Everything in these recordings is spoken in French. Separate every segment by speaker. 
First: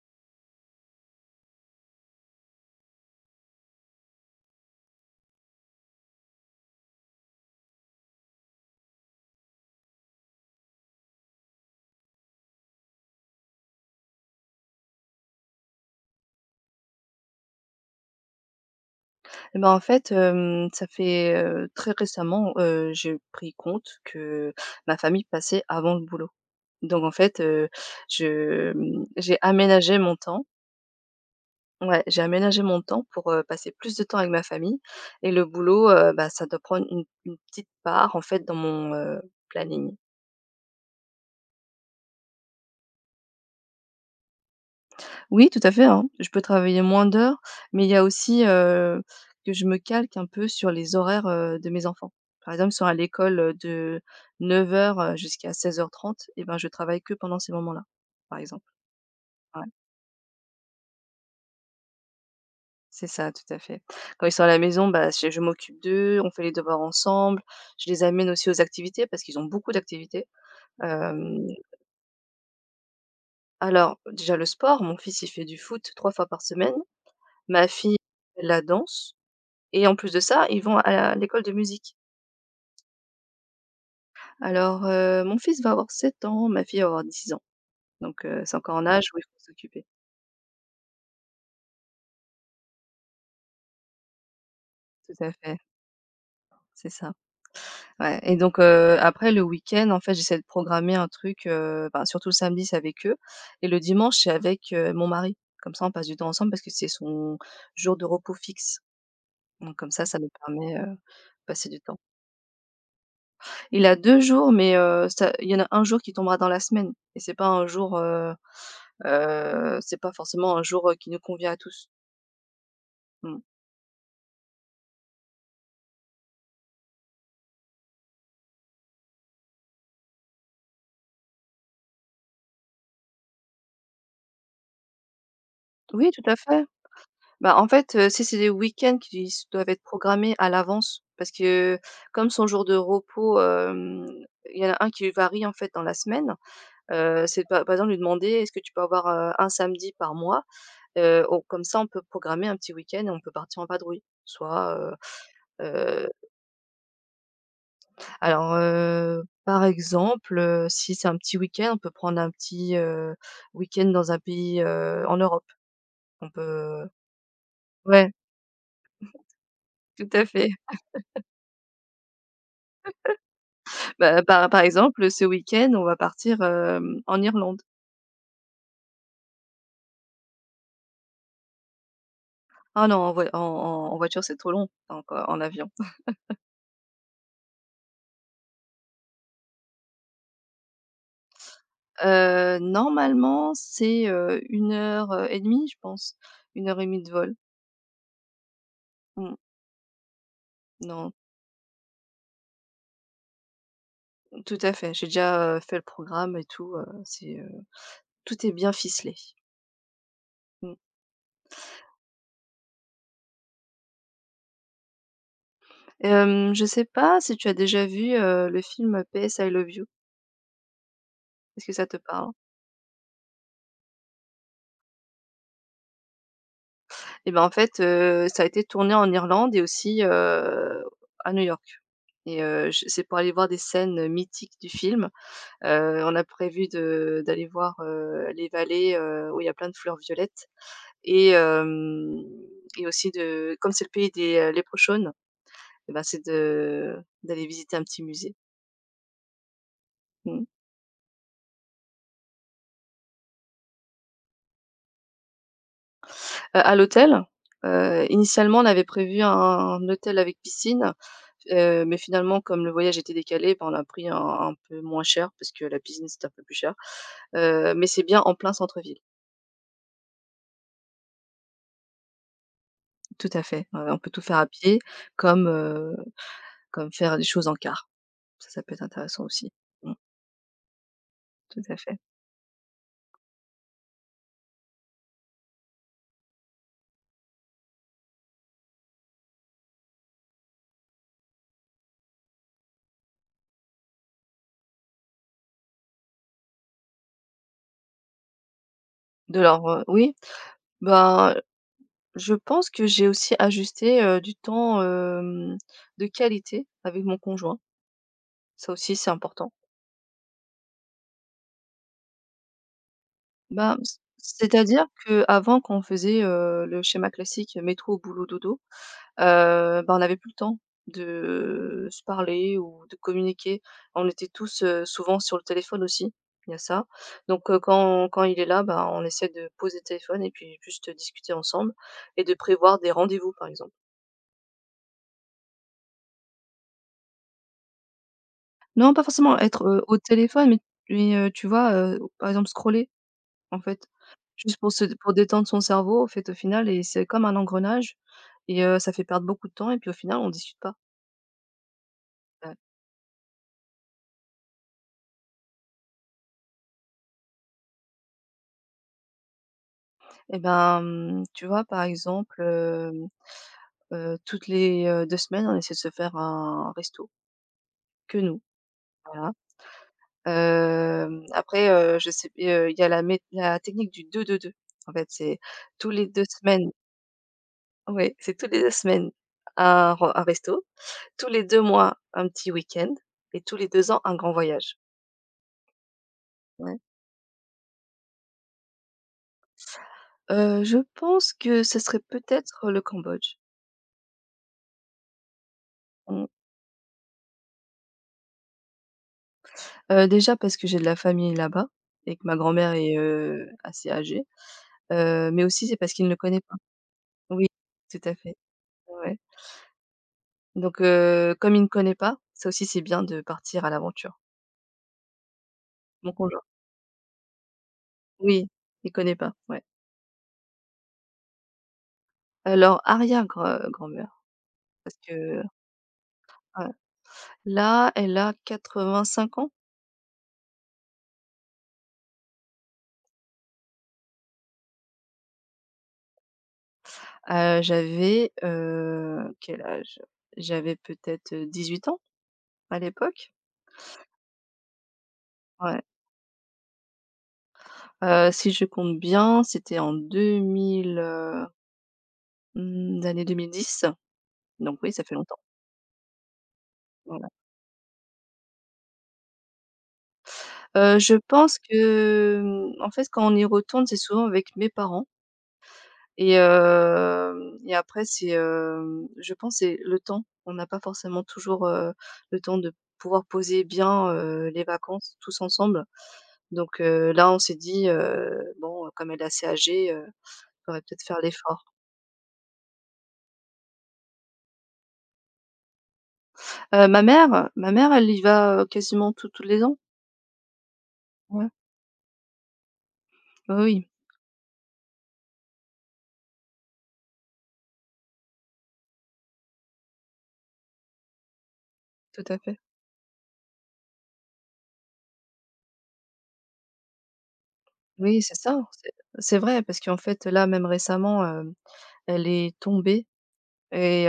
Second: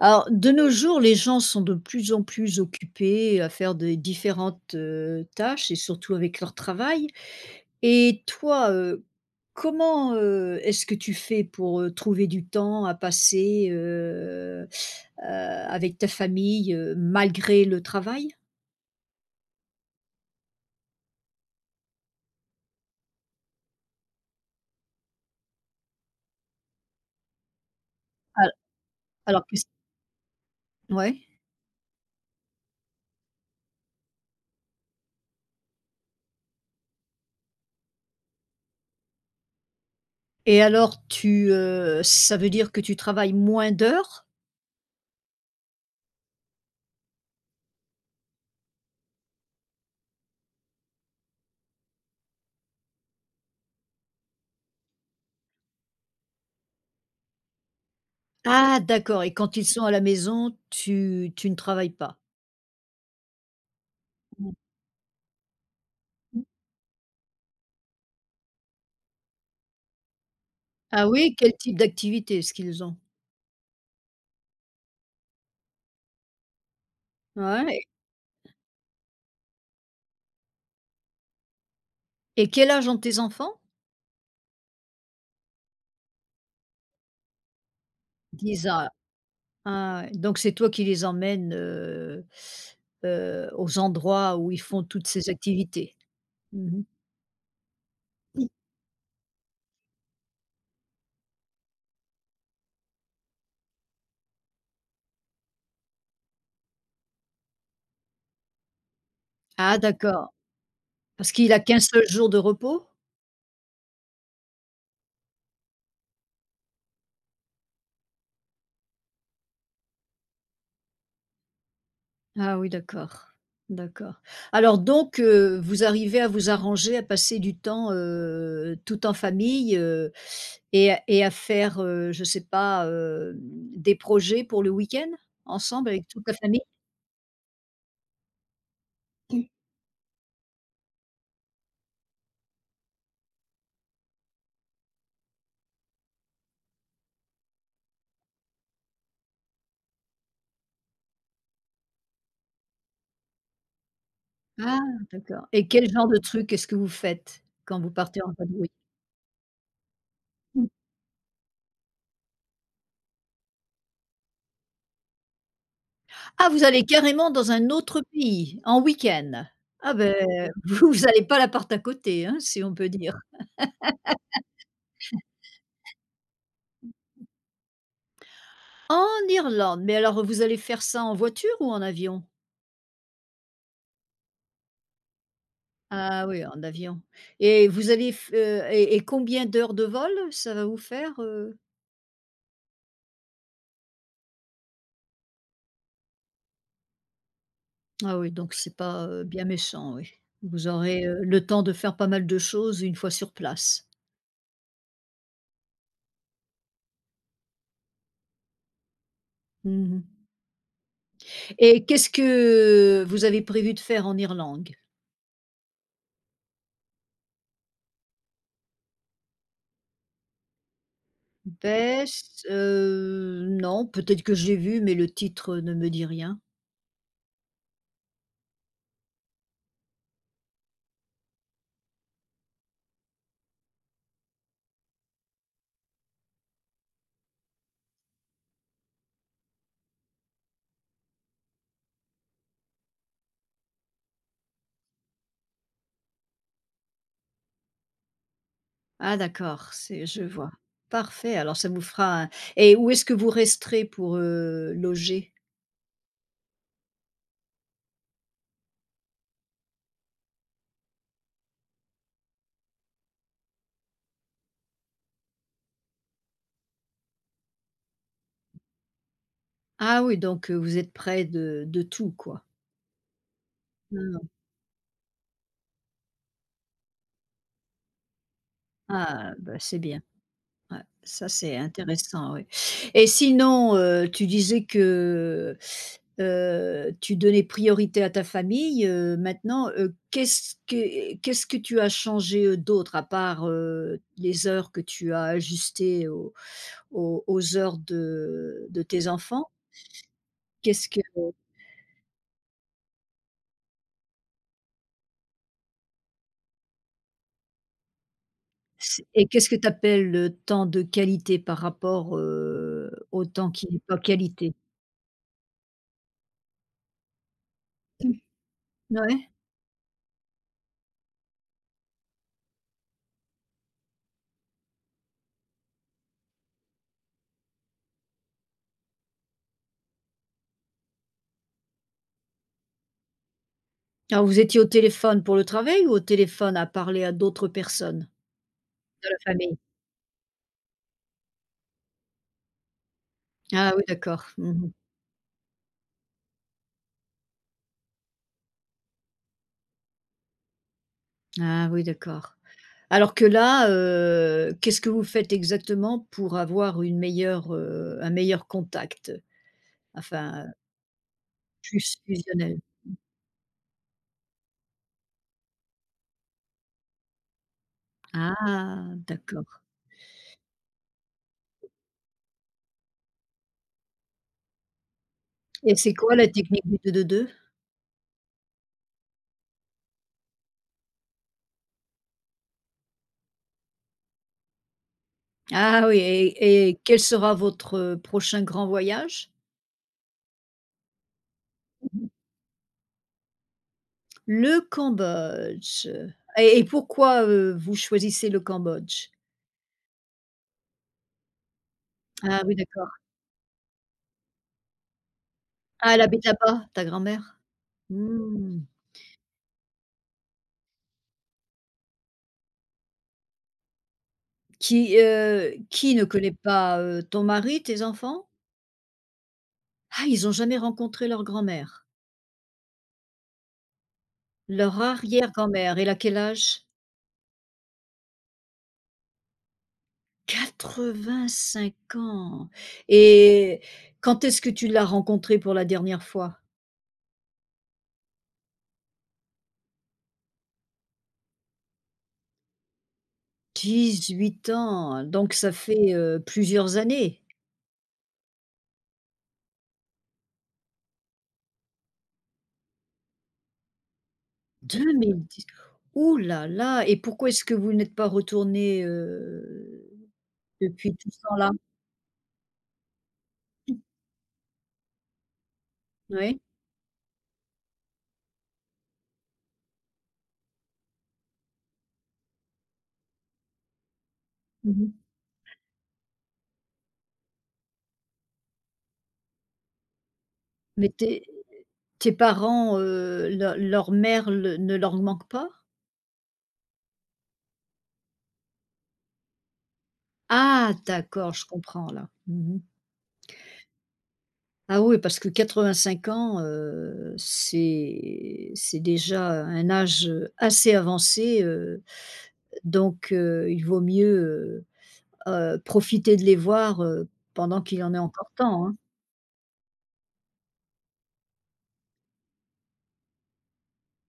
Speaker 1: Alors, de nos jours, les gens sont de plus en plus occupés à faire des différentes tâches et surtout avec leur travail. Et toi, comment, est-ce que tu fais pour, trouver du temps à passer, avec ta famille, malgré le travail?
Speaker 2: Ça fait, très récemment, j'ai pris compte que ma famille passait avant le boulot. Donc en fait,
Speaker 1: Al
Speaker 2: j'ai
Speaker 1: alors que c
Speaker 2: aménagé mon temps
Speaker 1: ouais.
Speaker 2: ouais, j'ai aménagé mon temps pour, passer plus de temps avec ma famille, et le boulot, bah, ça doit prendre une petite part en fait dans mon, planning.
Speaker 1: Et alors ça veut dire que tu travailles moins d'heures?
Speaker 2: Oui, tout à fait, hein. Je peux travailler moins d'heures, mais il y a aussi, que je me calque un peu sur les horaires, de mes enfants. Par exemple, ils sont à l'école, de 9h, heures jusqu'à 16h30, et ben, je travaille que pendant ces moments-là, par exemple.
Speaker 1: Ah d'accord, et quand
Speaker 2: Ouais,
Speaker 1: ils sont à la maison, tu ne travailles pas?
Speaker 2: c'est ça, tout à fait. Quand ils sont à
Speaker 1: Mmh.
Speaker 2: la maison, bah, c'est je m'occupe d'eux, on fait les devoirs ensemble, je les amène aussi aux activités parce qu'ils ont beaucoup d'activités.
Speaker 1: Ah oui,
Speaker 2: Hem,
Speaker 1: quel type d'activité est-ce qu'ils ont?
Speaker 2: alors déjà le sport, mon fils, il fait du foot 3 fois par semaine, ma
Speaker 1: Ouais, et
Speaker 2: fille fait de la danse. Et en plus de ça, ils vont à la l'école de musique.
Speaker 1: quel âge ont tes enfants?
Speaker 2: Alors, mon fils va avoir 7 ans, ma fille va avoir 10 ans, donc c'est
Speaker 1: 10
Speaker 2: encore un
Speaker 1: ans.
Speaker 2: âge où il faut s'occuper.
Speaker 1: Ah ouais, donc c'est toi qui les emmènes, aux endroits où ils font toutes
Speaker 2: Tout
Speaker 1: ces
Speaker 2: à fait,
Speaker 1: activités? Mmh.
Speaker 2: c'est ça. Ouais, et donc après le week-end, en fait, j'essaie de programmer un truc, ben, surtout le samedi, c'est avec eux, et le dimanche, c'est avec, mon mari. Comme ça, on passe du temps ensemble parce que c'est son jour de repos fixe, donc
Speaker 1: Ah
Speaker 2: comme ça nous
Speaker 1: d'accord,
Speaker 2: permet, de
Speaker 1: parce qu'il a
Speaker 2: passer du
Speaker 1: qu'un
Speaker 2: temps.
Speaker 1: seul jour de repos?
Speaker 2: Il a 2 jours, mais ça il y en a un jour qui tombera dans la semaine, et c'est pas un jour, c'est pas forcément un jour, qui nous convient à tous.
Speaker 1: Ah oui, d'accord,
Speaker 2: Mmh.
Speaker 1: d'accord. Alors donc, vous arrivez à vous arranger, à passer du temps, tout en famille, et à faire, je sais pas, des projets pour le week-end, ensemble avec
Speaker 2: Oui,
Speaker 1: toute
Speaker 2: tout
Speaker 1: la
Speaker 2: à
Speaker 1: famille?
Speaker 2: fait. Bah, en fait, si c'est des week-ends qui s doivent être programmés à l'avance parce que comme son jour de repos, il y en a un qui varie, en fait, dans la semaine, c'est par exemple lui demander: «Est-ce que tu peux avoir, 1 samedi par mois?» On comme ça on peut programmer un petit week-end et on peut partir en vadrouille. Soit,
Speaker 1: Ah d'accord, et quel genre
Speaker 2: heu
Speaker 1: de truc est-ce que vous faites quand vous partez en
Speaker 2: Alors,
Speaker 1: vadrouille?
Speaker 2: par exemple, si c'est un petit week-end, on peut prendre un petit, week-end dans un pays, en Europe. On
Speaker 1: Ah, vous allez
Speaker 2: peut
Speaker 1: carrément dans un autre
Speaker 2: ouais,
Speaker 1: pays, en week-end? Ah
Speaker 2: tout
Speaker 1: ben
Speaker 2: à fait.
Speaker 1: vous allez pas à l'appart à côté, hein, si on peut dire.
Speaker 2: Bah, par exemple, ce week-end, on va partir, en Irlande.
Speaker 1: En Irlande, mais alors vous allez faire ça en voiture ou en avion?
Speaker 2: Ah non, en voiture, c'est trop long, donc en avion.
Speaker 1: Ah oui, en avion, et vous allez f et combien d'heures de vol ça va vous faire?
Speaker 2: Normalement, c'est, 1 heure, et demie, je pense. Une heure et demie de vol.
Speaker 1: Ah oui, donc c'est pas,
Speaker 2: Mmh.
Speaker 1: bien méchant, oui. Vous aurez,
Speaker 2: Non,
Speaker 1: le temps de faire pas mal de choses une fois sur place.
Speaker 2: tout à fait. J'ai déjà, fait le programme et tout, c'est, tout est bien ficelé.
Speaker 1: Mmh.
Speaker 2: Mmh.
Speaker 1: Et qu'est-ce que vous avez prévu de faire en Irlande?
Speaker 2: Je sais pas si tu as déjà vu, le film PS I love you? Est-ce que ça te parle?
Speaker 1: Bess, non, peut-être que j'ai vu, mais le titre ne me dit rien.
Speaker 2: Et ben, en fait, ça a été tourné en Irlande et aussi, à New York, et j c'est pour aller voir des scènes mythiques du film. On a prévu de d'aller voir, les vallées, où il y a plein de fleurs violettes, et hem et aussi de comme c'est le pays des, Leprechauns, et ben, c'est de d'aller visiter un petit musée.
Speaker 1: Ah d'accord, c'est je
Speaker 2: Mmh.
Speaker 1: vois. Parfait, alors ça vous fera un. Et où est-ce que vous resterez pour, loger?
Speaker 2: À l'hôtel, initialement, on avait prévu un hôtel avec piscine, mais finalement, comme le voyage était décalé, bah, on a pris un peu moins cher parce que la piscine, c'était un peu plus cher, mais c'est bien en plein centre-ville.
Speaker 1: Ah oui, donc, vous êtes près de tout quoi?
Speaker 2: Tout à fait. On peut tout
Speaker 1: Ah,
Speaker 2: faire à pied, comme, heu, comme faire des choses en car. Ça peut être intéressant
Speaker 1: ah,
Speaker 2: aussi.
Speaker 1: bah, c'est
Speaker 2: Mmh,
Speaker 1: bien. Ouais, ça c'est
Speaker 2: tout à fait.
Speaker 1: intéressant, oui. Et sinon, tu disais que, tu donnais priorité à ta famille, maintenant, qu'est-ce que tu as changé, d'autre à part, les heures que tu as ajustées aux heures de tes
Speaker 2: De
Speaker 1: enfants?
Speaker 2: leur, oui,
Speaker 1: Qu'est-ce que
Speaker 2: ben, je pense que j'ai aussi ajusté, du temps, de qualité avec mon conjoint. Ça aussi,
Speaker 1: C'est,
Speaker 2: c'est
Speaker 1: et qu'est-ce
Speaker 2: important.
Speaker 1: que tu appelles le temps de qualité par rapport, au temps qui
Speaker 2: Bah,
Speaker 1: n'est pas qualité?
Speaker 2: c'est-à-dire qu'avant quand on faisait, le schéma classique métro, boulot, dodo,
Speaker 1: Ouais.
Speaker 2: bah, on n'avait plus le temps de se parler ou de communiquer. On était tous, souvent sur le téléphone aussi, il y a ça. Donc quand il est là, bah, on essaie de poser le téléphone et puis juste discuter ensemble et de prévoir des rendez-vous, par exemple.
Speaker 1: Alors vous étiez au téléphone pour le travail ou au téléphone à parler à d'autres personnes?
Speaker 2: Non, pas
Speaker 1: De la
Speaker 2: forcément
Speaker 1: famille.
Speaker 2: être, au téléphone, mais tu vois, par exemple scroller, en
Speaker 1: Ah oui,
Speaker 2: fait.
Speaker 1: d'accord.
Speaker 2: Juste
Speaker 1: Mmh.
Speaker 2: pour se pour détendre son cerveau, au fait, au final, et c'est comme un engrenage, et ça fait perdre beaucoup de temps et puis au final, on discute pas.
Speaker 1: Ah oui, d'accord.
Speaker 2: Ouais.
Speaker 1: Alors que là, qu'est-ce que vous faites exactement pour avoir une meilleure, un meilleur contact?
Speaker 2: Et
Speaker 1: Enfin,
Speaker 2: ben, tu vois, par
Speaker 1: plus
Speaker 2: exemple,
Speaker 1: fusionnel?
Speaker 2: toutes les, 2 semaines, on essaie de se faire un resto, que nous,
Speaker 1: Ah
Speaker 2: voilà.
Speaker 1: d'accord,
Speaker 2: Après, je sais, et il y a la technique du deux deux deux. En fait, c'est
Speaker 1: et
Speaker 2: tous
Speaker 1: c'est
Speaker 2: les
Speaker 1: quoi
Speaker 2: 2
Speaker 1: la technique
Speaker 2: semaines,
Speaker 1: du deux 2 2?
Speaker 2: ouais, c'est tous les 2 semaines un resto, tous les 2 mois, un petit week-end, et tous les 2 ans, un grand voyage.
Speaker 1: Ah oui, et
Speaker 2: Ouais.
Speaker 1: et quel sera votre prochain grand voyage?
Speaker 2: Je pense que ce serait peut-être le Cambodge.
Speaker 1: Le Cambodge.
Speaker 2: Mmh.
Speaker 1: Et pourquoi, vous choisissez le Cambodge?
Speaker 2: Déjà parce que j'ai de la famille là-bas, et que ma
Speaker 1: Ah oui,
Speaker 2: grand-mère
Speaker 1: d'accord.
Speaker 2: est, assez âgée, mais aussi c'est parce
Speaker 1: Ah, elle
Speaker 2: qu'il ne le
Speaker 1: habite
Speaker 2: connaît pas.
Speaker 1: là-bas, ta grand-mère?
Speaker 2: Oui, tout à fait,
Speaker 1: Mmh.
Speaker 2: ouais. Donc comme il ne connaît pas, ça aussi c'est bien de partir à l'aventure.
Speaker 1: Qui ne
Speaker 2: Mon
Speaker 1: connaît
Speaker 2: conjoint
Speaker 1: pas, ton mari, tes enfants?
Speaker 2: oui, il connaît pas, ouais.
Speaker 1: Ah, ils n'ont jamais rencontré leur grand-mère?
Speaker 2: Alors arrière grand mère
Speaker 1: Leur
Speaker 2: parce que
Speaker 1: arrière-grand-mère, elle a quel âge?
Speaker 2: ouais. Là, elle a 85 ans.
Speaker 1: 85 ans, et quand est-ce que tu l'as rencontrée pour la dernière fois?
Speaker 2: J'avais, quel âge? J'avais peut-être, 18 ans à l'époque.
Speaker 1: 18 ans, donc ça
Speaker 2: Ouais.
Speaker 1: fait, plusieurs années.
Speaker 2: Si je compte bien, c'était en 2000, mmh, l'année 2010. Donc oui, ça fait longtemps,
Speaker 1: 2010. Ouh là là, et
Speaker 2: voilà.
Speaker 1: pourquoi est-ce que vous n'êtes pas retournés, depuis tout
Speaker 2: Je
Speaker 1: ce temps-là?
Speaker 2: pense que, en fait, quand on y retourne, c'est souvent avec mes parents,
Speaker 1: Oui.
Speaker 2: et après c'est, je pense c'est le temps. On n'a pas forcément toujours, le temps de pouvoir poser bien, les
Speaker 1: Mmh.
Speaker 2: vacances tous ensemble. Donc là, on s'est dit, «Bon, comme elle est assez âgée, faudrait
Speaker 1: Mais
Speaker 2: peut-être faire
Speaker 1: tes
Speaker 2: l'effort».
Speaker 1: tes parents, leur mère le ne leur manque pas?
Speaker 2: Ma mère elle y va, quasiment tous les ans.
Speaker 1: Ah d'accord, je
Speaker 2: Ouais.
Speaker 1: comprends là. Mmh.
Speaker 2: Oui, oui,
Speaker 1: Ah oui, parce que 85 ans, c'est déjà un âge, assez avancé,
Speaker 2: tout à fait.
Speaker 1: donc il vaut mieux, profiter de les voir, pendant qu'il en est
Speaker 2: Oui,
Speaker 1: encore
Speaker 2: c'est ça,
Speaker 1: temps, hein?
Speaker 2: c'est vrai parce qu'en fait, là, même récemment, elle est tombée et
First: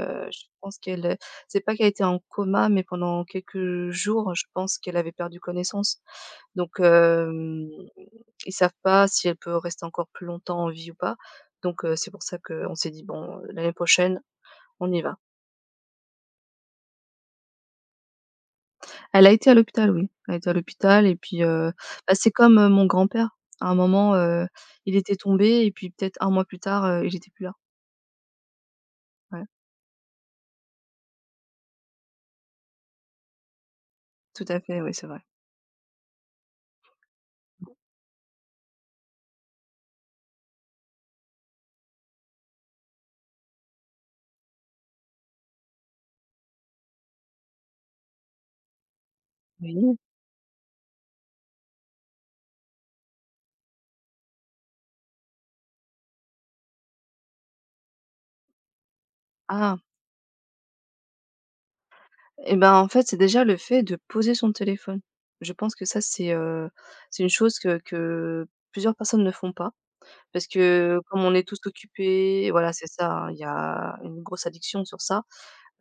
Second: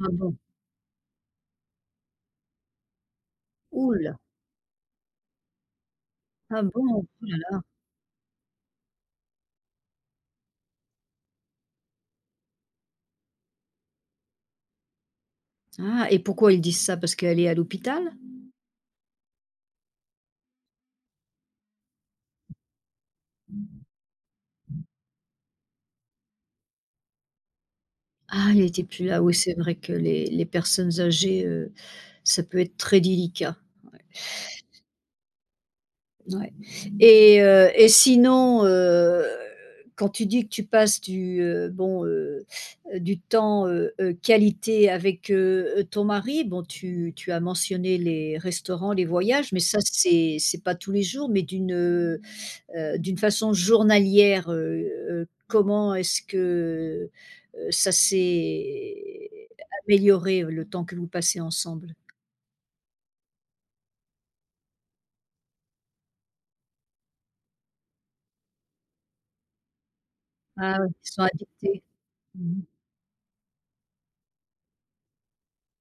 Speaker 1: Ah bon?
Speaker 2: je pense qu'elle, c'est pas qu'elle était en coma, mais pendant quelques
Speaker 1: Ouh.
Speaker 2: jours, je pense qu'elle avait perdu connaissance.
Speaker 1: Ah
Speaker 2: Donc
Speaker 1: bon? Oh là là!
Speaker 2: ils savent pas si elle peut rester encore plus longtemps en vie ou pas. Donc c'est pour ça qu'on s'est dit: «Bon, l'année prochaine, on y va».
Speaker 1: Ah, et pourquoi ils disent ça? Parce qu'elle est à l'hôpital?
Speaker 2: Elle a été à l'hôpital, oui. Elle a été à l'hôpital et puis, bah, c'est comme, mon grand-père. À un moment, il était tombé et puis peut-être un mois plus tard, il était plus là.
Speaker 1: Ah, il était plus là. Oui,
Speaker 2: Ouais,
Speaker 1: c'est vrai que les personnes âgées, ça peut être très délicat.
Speaker 2: tout à fait, oui, c'est vrai.
Speaker 1: Ouais. et heu
Speaker 2: Mmh.
Speaker 1: et sinon, quand tu dis que tu passes bon, du temps, qualité avec, ton mari, bon tu as mentionné les restaurants, les voyages, mais ça
Speaker 2: Oui.
Speaker 1: c'est pas tous les jours, mais d'une façon journalière, comment est-ce que, ça s'est
Speaker 2: Ah,
Speaker 1: amélioré, le temps que vous passez ensemble?
Speaker 2: et ben, en fait, c'est déjà le fait de poser son téléphone. Je pense que ça, c'est une chose que plusieurs personnes ne font pas. Parce
Speaker 1: Ah oui,
Speaker 2: que
Speaker 1: ils
Speaker 2: comme
Speaker 1: sont
Speaker 2: on est tous
Speaker 1: addictés.
Speaker 2: occupés,
Speaker 1: Mmh.
Speaker 2: voilà, c'est ça, hein, il y a une grosse addiction sur ça,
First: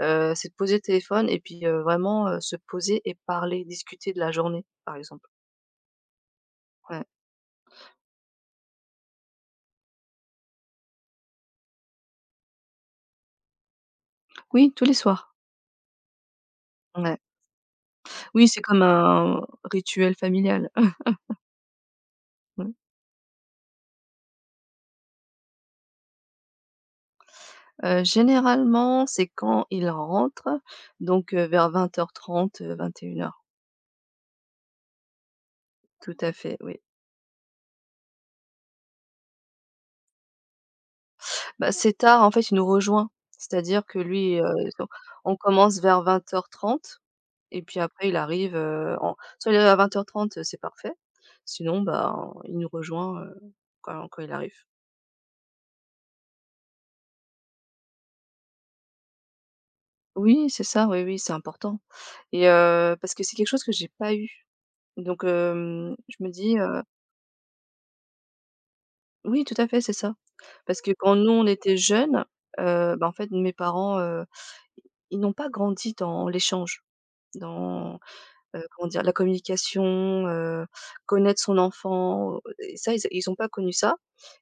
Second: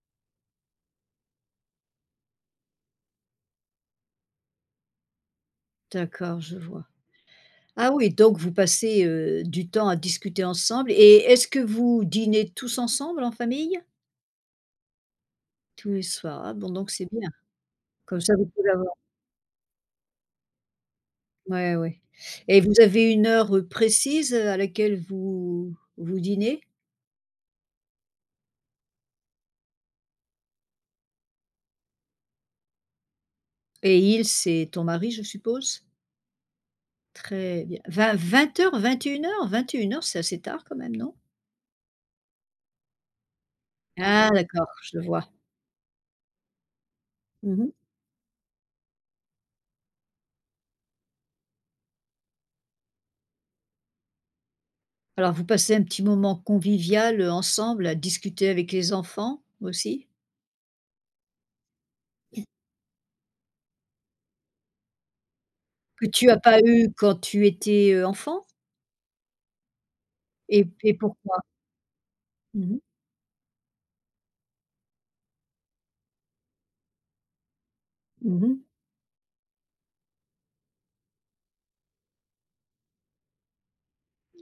Speaker 2: c'est de poser le téléphone et puis, vraiment, se poser et parler, discuter de la journée, par exemple.
Speaker 1: D'accord, je vois.
Speaker 2: Ouais.
Speaker 1: Ah oui, donc vous passez, du temps à discuter ensemble, et est-ce que vous dînez tous ensemble en famille?
Speaker 2: Oui, tous les soirs.
Speaker 1: Tous les soirs. Ah bon, donc c'est
Speaker 2: Ouais.
Speaker 1: bien. Comme ça, vous
Speaker 2: Oui, c'est
Speaker 1: pouvez
Speaker 2: comme
Speaker 1: avoir.
Speaker 2: un rituel familial.
Speaker 1: Ouais, ouais, et
Speaker 2: Mmh.
Speaker 1: vous avez une heure, précise à laquelle vous dînez?
Speaker 2: Généralement, c'est quand il rentre, donc, vers vingt heures trente, vingt et une heures.
Speaker 1: Et il, c'est ton mari, je suppose?
Speaker 2: Tout à fait, oui.
Speaker 1: Très bien. 20 2000 2100 heures, 21 heures, c'est assez tard quand même, non?
Speaker 2: Bah, Setard, en fait, il nous rejoint. C'est-à-dire que
Speaker 1: Ah
Speaker 2: lui,
Speaker 1: d'accord,
Speaker 2: on
Speaker 1: je le vois.
Speaker 2: on commence vers vingt heures trente, et
Speaker 1: Mmh.
Speaker 2: puis après il arrive, en soit il arrive à vingt heures trente, c'est parfait. Sinon, bah il nous rejoint, quand il arrive.
Speaker 1: Alors vous passez un petit moment convivial, ensemble à discuter avec les enfants aussi?
Speaker 2: Oui, c'est ça, oui, oui, c'est important, et parce que c'est quelque chose que j'ai pas eu. Donc
Speaker 1: Que
Speaker 2: je
Speaker 1: tu
Speaker 2: me
Speaker 1: n'as
Speaker 2: dis,
Speaker 1: pas eu quand tu étais, enfant?
Speaker 2: oui, tout à fait, c'est ça.
Speaker 1: Et
Speaker 2: Parce que
Speaker 1: et
Speaker 2: quand nous,
Speaker 1: pourquoi?
Speaker 2: on était jeunes,
Speaker 1: Mmh mh.
Speaker 2: bah, en fait, mes parents, ils n'ont pas grandi dans l'échange, dans
Speaker 1: Mmh.
Speaker 2: Comment dire? La communication, heu, connaître son enfant, et ça, ils ont pas connu ça,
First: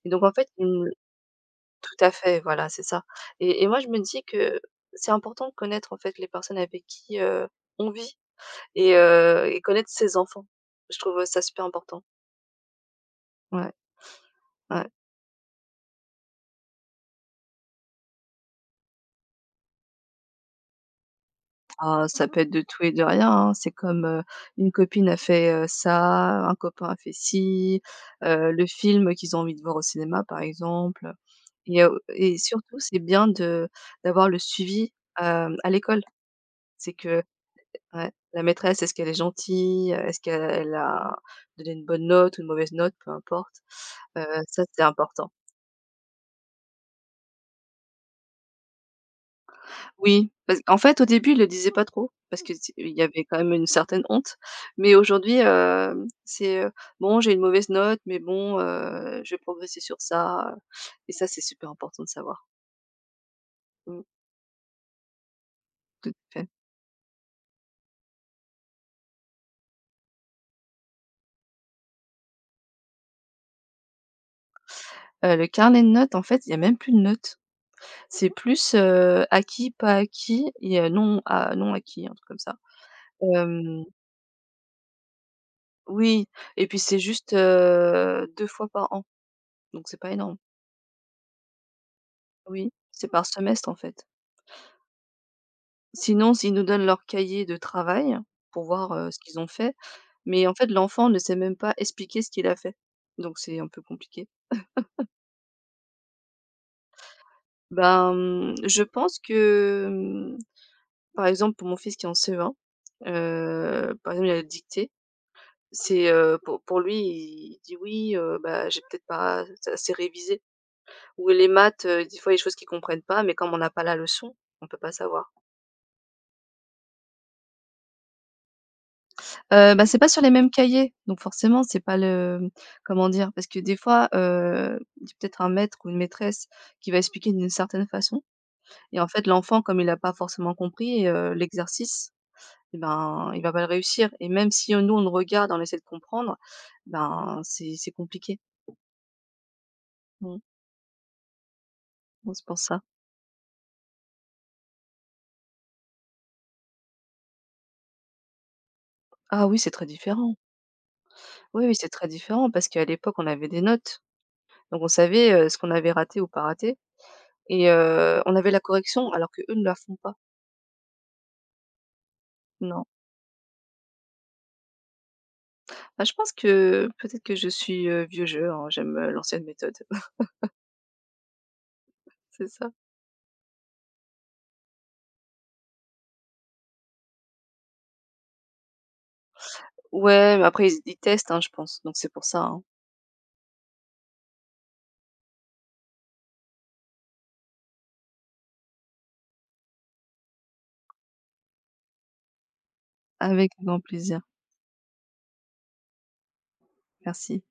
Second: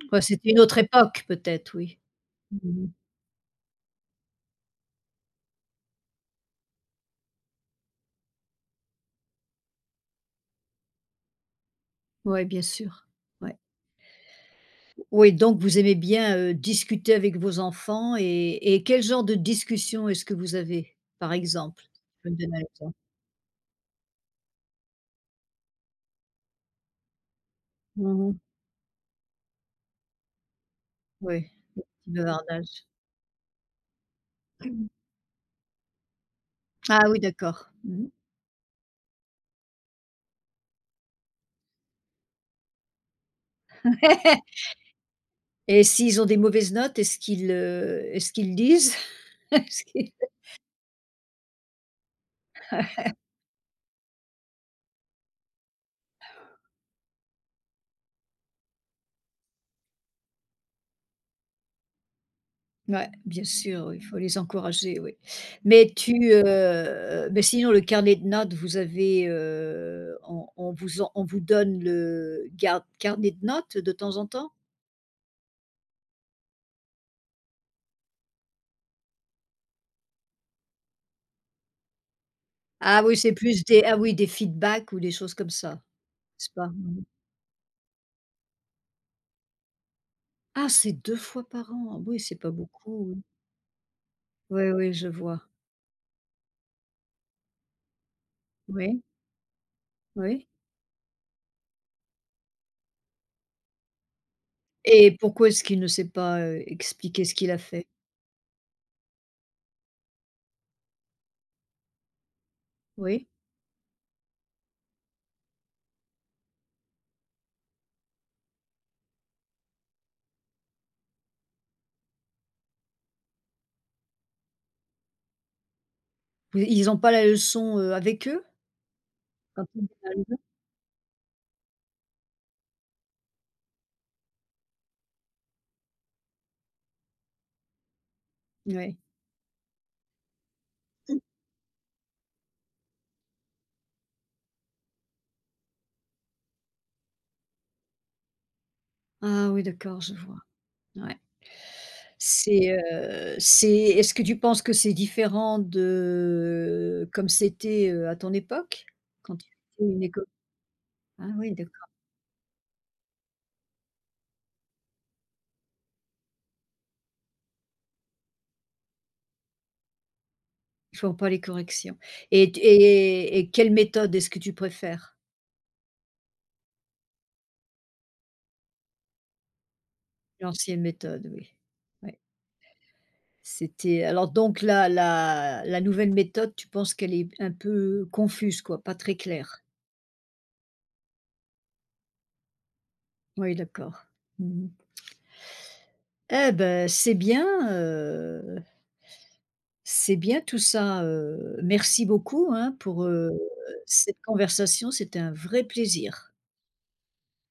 Speaker 2: et
Speaker 1: Bah,
Speaker 2: donc en fait,
Speaker 1: c'était une
Speaker 2: ils
Speaker 1: autre
Speaker 2: me
Speaker 1: époque peut-être, oui.
Speaker 2: tout à fait, voilà, c'est
Speaker 1: Oui,
Speaker 2: ça, et moi, je me dis que c'est important de connaître, en fait, les personnes avec qui, on vit, et connaître ses enfants. Je trouve ça super important.
Speaker 1: bien sûr. Ouais.
Speaker 2: Ouais, ouais.
Speaker 1: Oui, donc vous aimez bien, discuter avec vos enfants, et quel genre de discussion est-ce que vous avez, par exemple? Tu
Speaker 2: Ah, ça
Speaker 1: peux me
Speaker 2: peut être
Speaker 1: donner un
Speaker 2: de tout et
Speaker 1: exemple?
Speaker 2: de rien, hein. C'est comme, une copine a fait, ça, un copain a fait ci,
Speaker 1: Mmh.
Speaker 2: le film qu'ils ont envie de voir au cinéma, par exemple.
Speaker 1: Oui, le petit
Speaker 2: Et surtout,
Speaker 1: bavardage.
Speaker 2: c'est bien de d'avoir le suivi, à l'école. C'est
Speaker 1: Ah oui,
Speaker 2: que
Speaker 1: d'accord. Mmh.
Speaker 2: ouais, la maîtresse, est-ce qu'elle est gentille? Est-ce qu'elle a donné une bonne note ou une mauvaise note? Peu importe. Ça, c'est important.
Speaker 1: Et s'ils ont des mauvaises notes, est-ce qu'ils le disent? Est-ce qu'ils
Speaker 2: Oui, parce qu'en fait, au début, ils le disaient pas trop parce que c'est il y avait quand même une certaine honte. Mais aujourd'hui, c'est, «Bon, j'ai une mauvaise note, mais bon, je vais progresser sur ça», et ça, c'est super important de savoir.
Speaker 1: Ouais, bien sûr, oui, il
Speaker 2: Mmh,
Speaker 1: faut les encourager, oui. Mais
Speaker 2: tout à fait.
Speaker 1: mais sinon le carnet de notes, vous avez, on vous donne le gar carnet de notes de temps en temps?
Speaker 2: Le carnet de notes, en fait, il y a même plus de notes. C'est plus, acquis, pas acquis et non acquis, un truc comme ça.
Speaker 1: Ah oui, c'est plus des,
Speaker 2: Hem,
Speaker 1: ah oui, des feedbacks ou des choses comme ça,
Speaker 2: oui,
Speaker 1: c'est
Speaker 2: et
Speaker 1: pas?
Speaker 2: puis c'est
Speaker 1: Mmh.
Speaker 2: juste, 2 fois par an, donc c'est pas énorme.
Speaker 1: Ah, c'est 2 fois par an. Ah oui, c'est pas
Speaker 2: Oui,
Speaker 1: beaucoup,
Speaker 2: c'est
Speaker 1: oui.
Speaker 2: par semestre, en fait.
Speaker 1: Oui, oui, je vois.
Speaker 2: Sinon, ils nous donnent leur cahier de travail pour voir,
Speaker 1: Oui,
Speaker 2: ce qu'ils ont fait, mais
Speaker 1: oui.
Speaker 2: en fait, l'enfant ne sait même pas expliquer ce qu'il a fait, donc c'est un peu compliqué.
Speaker 1: Et pourquoi est-ce qu'il ne sait pas, expliqué ce qu'il a fait?
Speaker 2: Ben, je pense que, par exemple, pour mon fils qui est en CE1,
Speaker 1: Oui?
Speaker 2: par exemple, il a le dicté. C'est, pour lui, il dit: «Oui, bah, j'ai peut-être pas assez révisé», ou les maths, des fois, il y a des choses qu'ils comprennent pas, mais comme on n'a pas la leçon, on peut pas savoir.
Speaker 1: Ils n'ont pas la leçon, avec eux? Quand
Speaker 2: Bah,
Speaker 1: ils
Speaker 2: c'est pas sur les mêmes cahiers, donc forcément, c'est pas comment dire? Parce que des fois, il y a peut-être un maître ou une maîtresse qui va expliquer d'une certaine façon,
Speaker 1: Ouais.
Speaker 2: et en fait, l'enfant, comme il a pas forcément compris, l'exercice, et ben, il va pas le réussir, et même si, nous, on le regarde, on essaie de comprendre, ben, c'est compliqué.
Speaker 1: Ah oui, d'accord, je
Speaker 2: Mmh,
Speaker 1: vois. Ouais.
Speaker 2: donc c'est pour ça.
Speaker 1: C'est est-ce que tu penses que c'est différent de comme c'était, à ton époque? Quand
Speaker 2: Ah
Speaker 1: tu
Speaker 2: oui, c'est très
Speaker 1: faisais une école
Speaker 2: différent.
Speaker 1: Ah oui,
Speaker 2: Oui, oui,
Speaker 1: d'accord,
Speaker 2: c'est très différent parce qu'à l'époque, on avait des notes. Donc on savait, ce qu'on avait raté ou pas raté, et on avait la correction alors qu'eux ne la font pas.
Speaker 1: ils font pas les corrections, et
Speaker 2: Non.
Speaker 1: et et quelle méthode est-ce que tu préfères?
Speaker 2: Bah, je pense que peut-être que je suis, vieux jeu, hein, j'aime, l'ancienne méthode,
Speaker 1: L'ancienne méthode, oui. Ouais.
Speaker 2: c'est ça.
Speaker 1: C'était Alors donc la nouvelle méthode, tu penses qu'elle est un peu confuse quoi, pas très claire?
Speaker 2: Ouais, mais après ils testent, hein, je pense, donc c'est pour ça, hein.
Speaker 1: Oui, d'accord. Mmh. Eh ben, heu, c'est bien tout ça, merci beaucoup, hein, pour,
Speaker 2: Avec grand
Speaker 1: cette
Speaker 2: plaisir.
Speaker 1: conversation, c'était un vrai plaisir.
Speaker 2: Merci.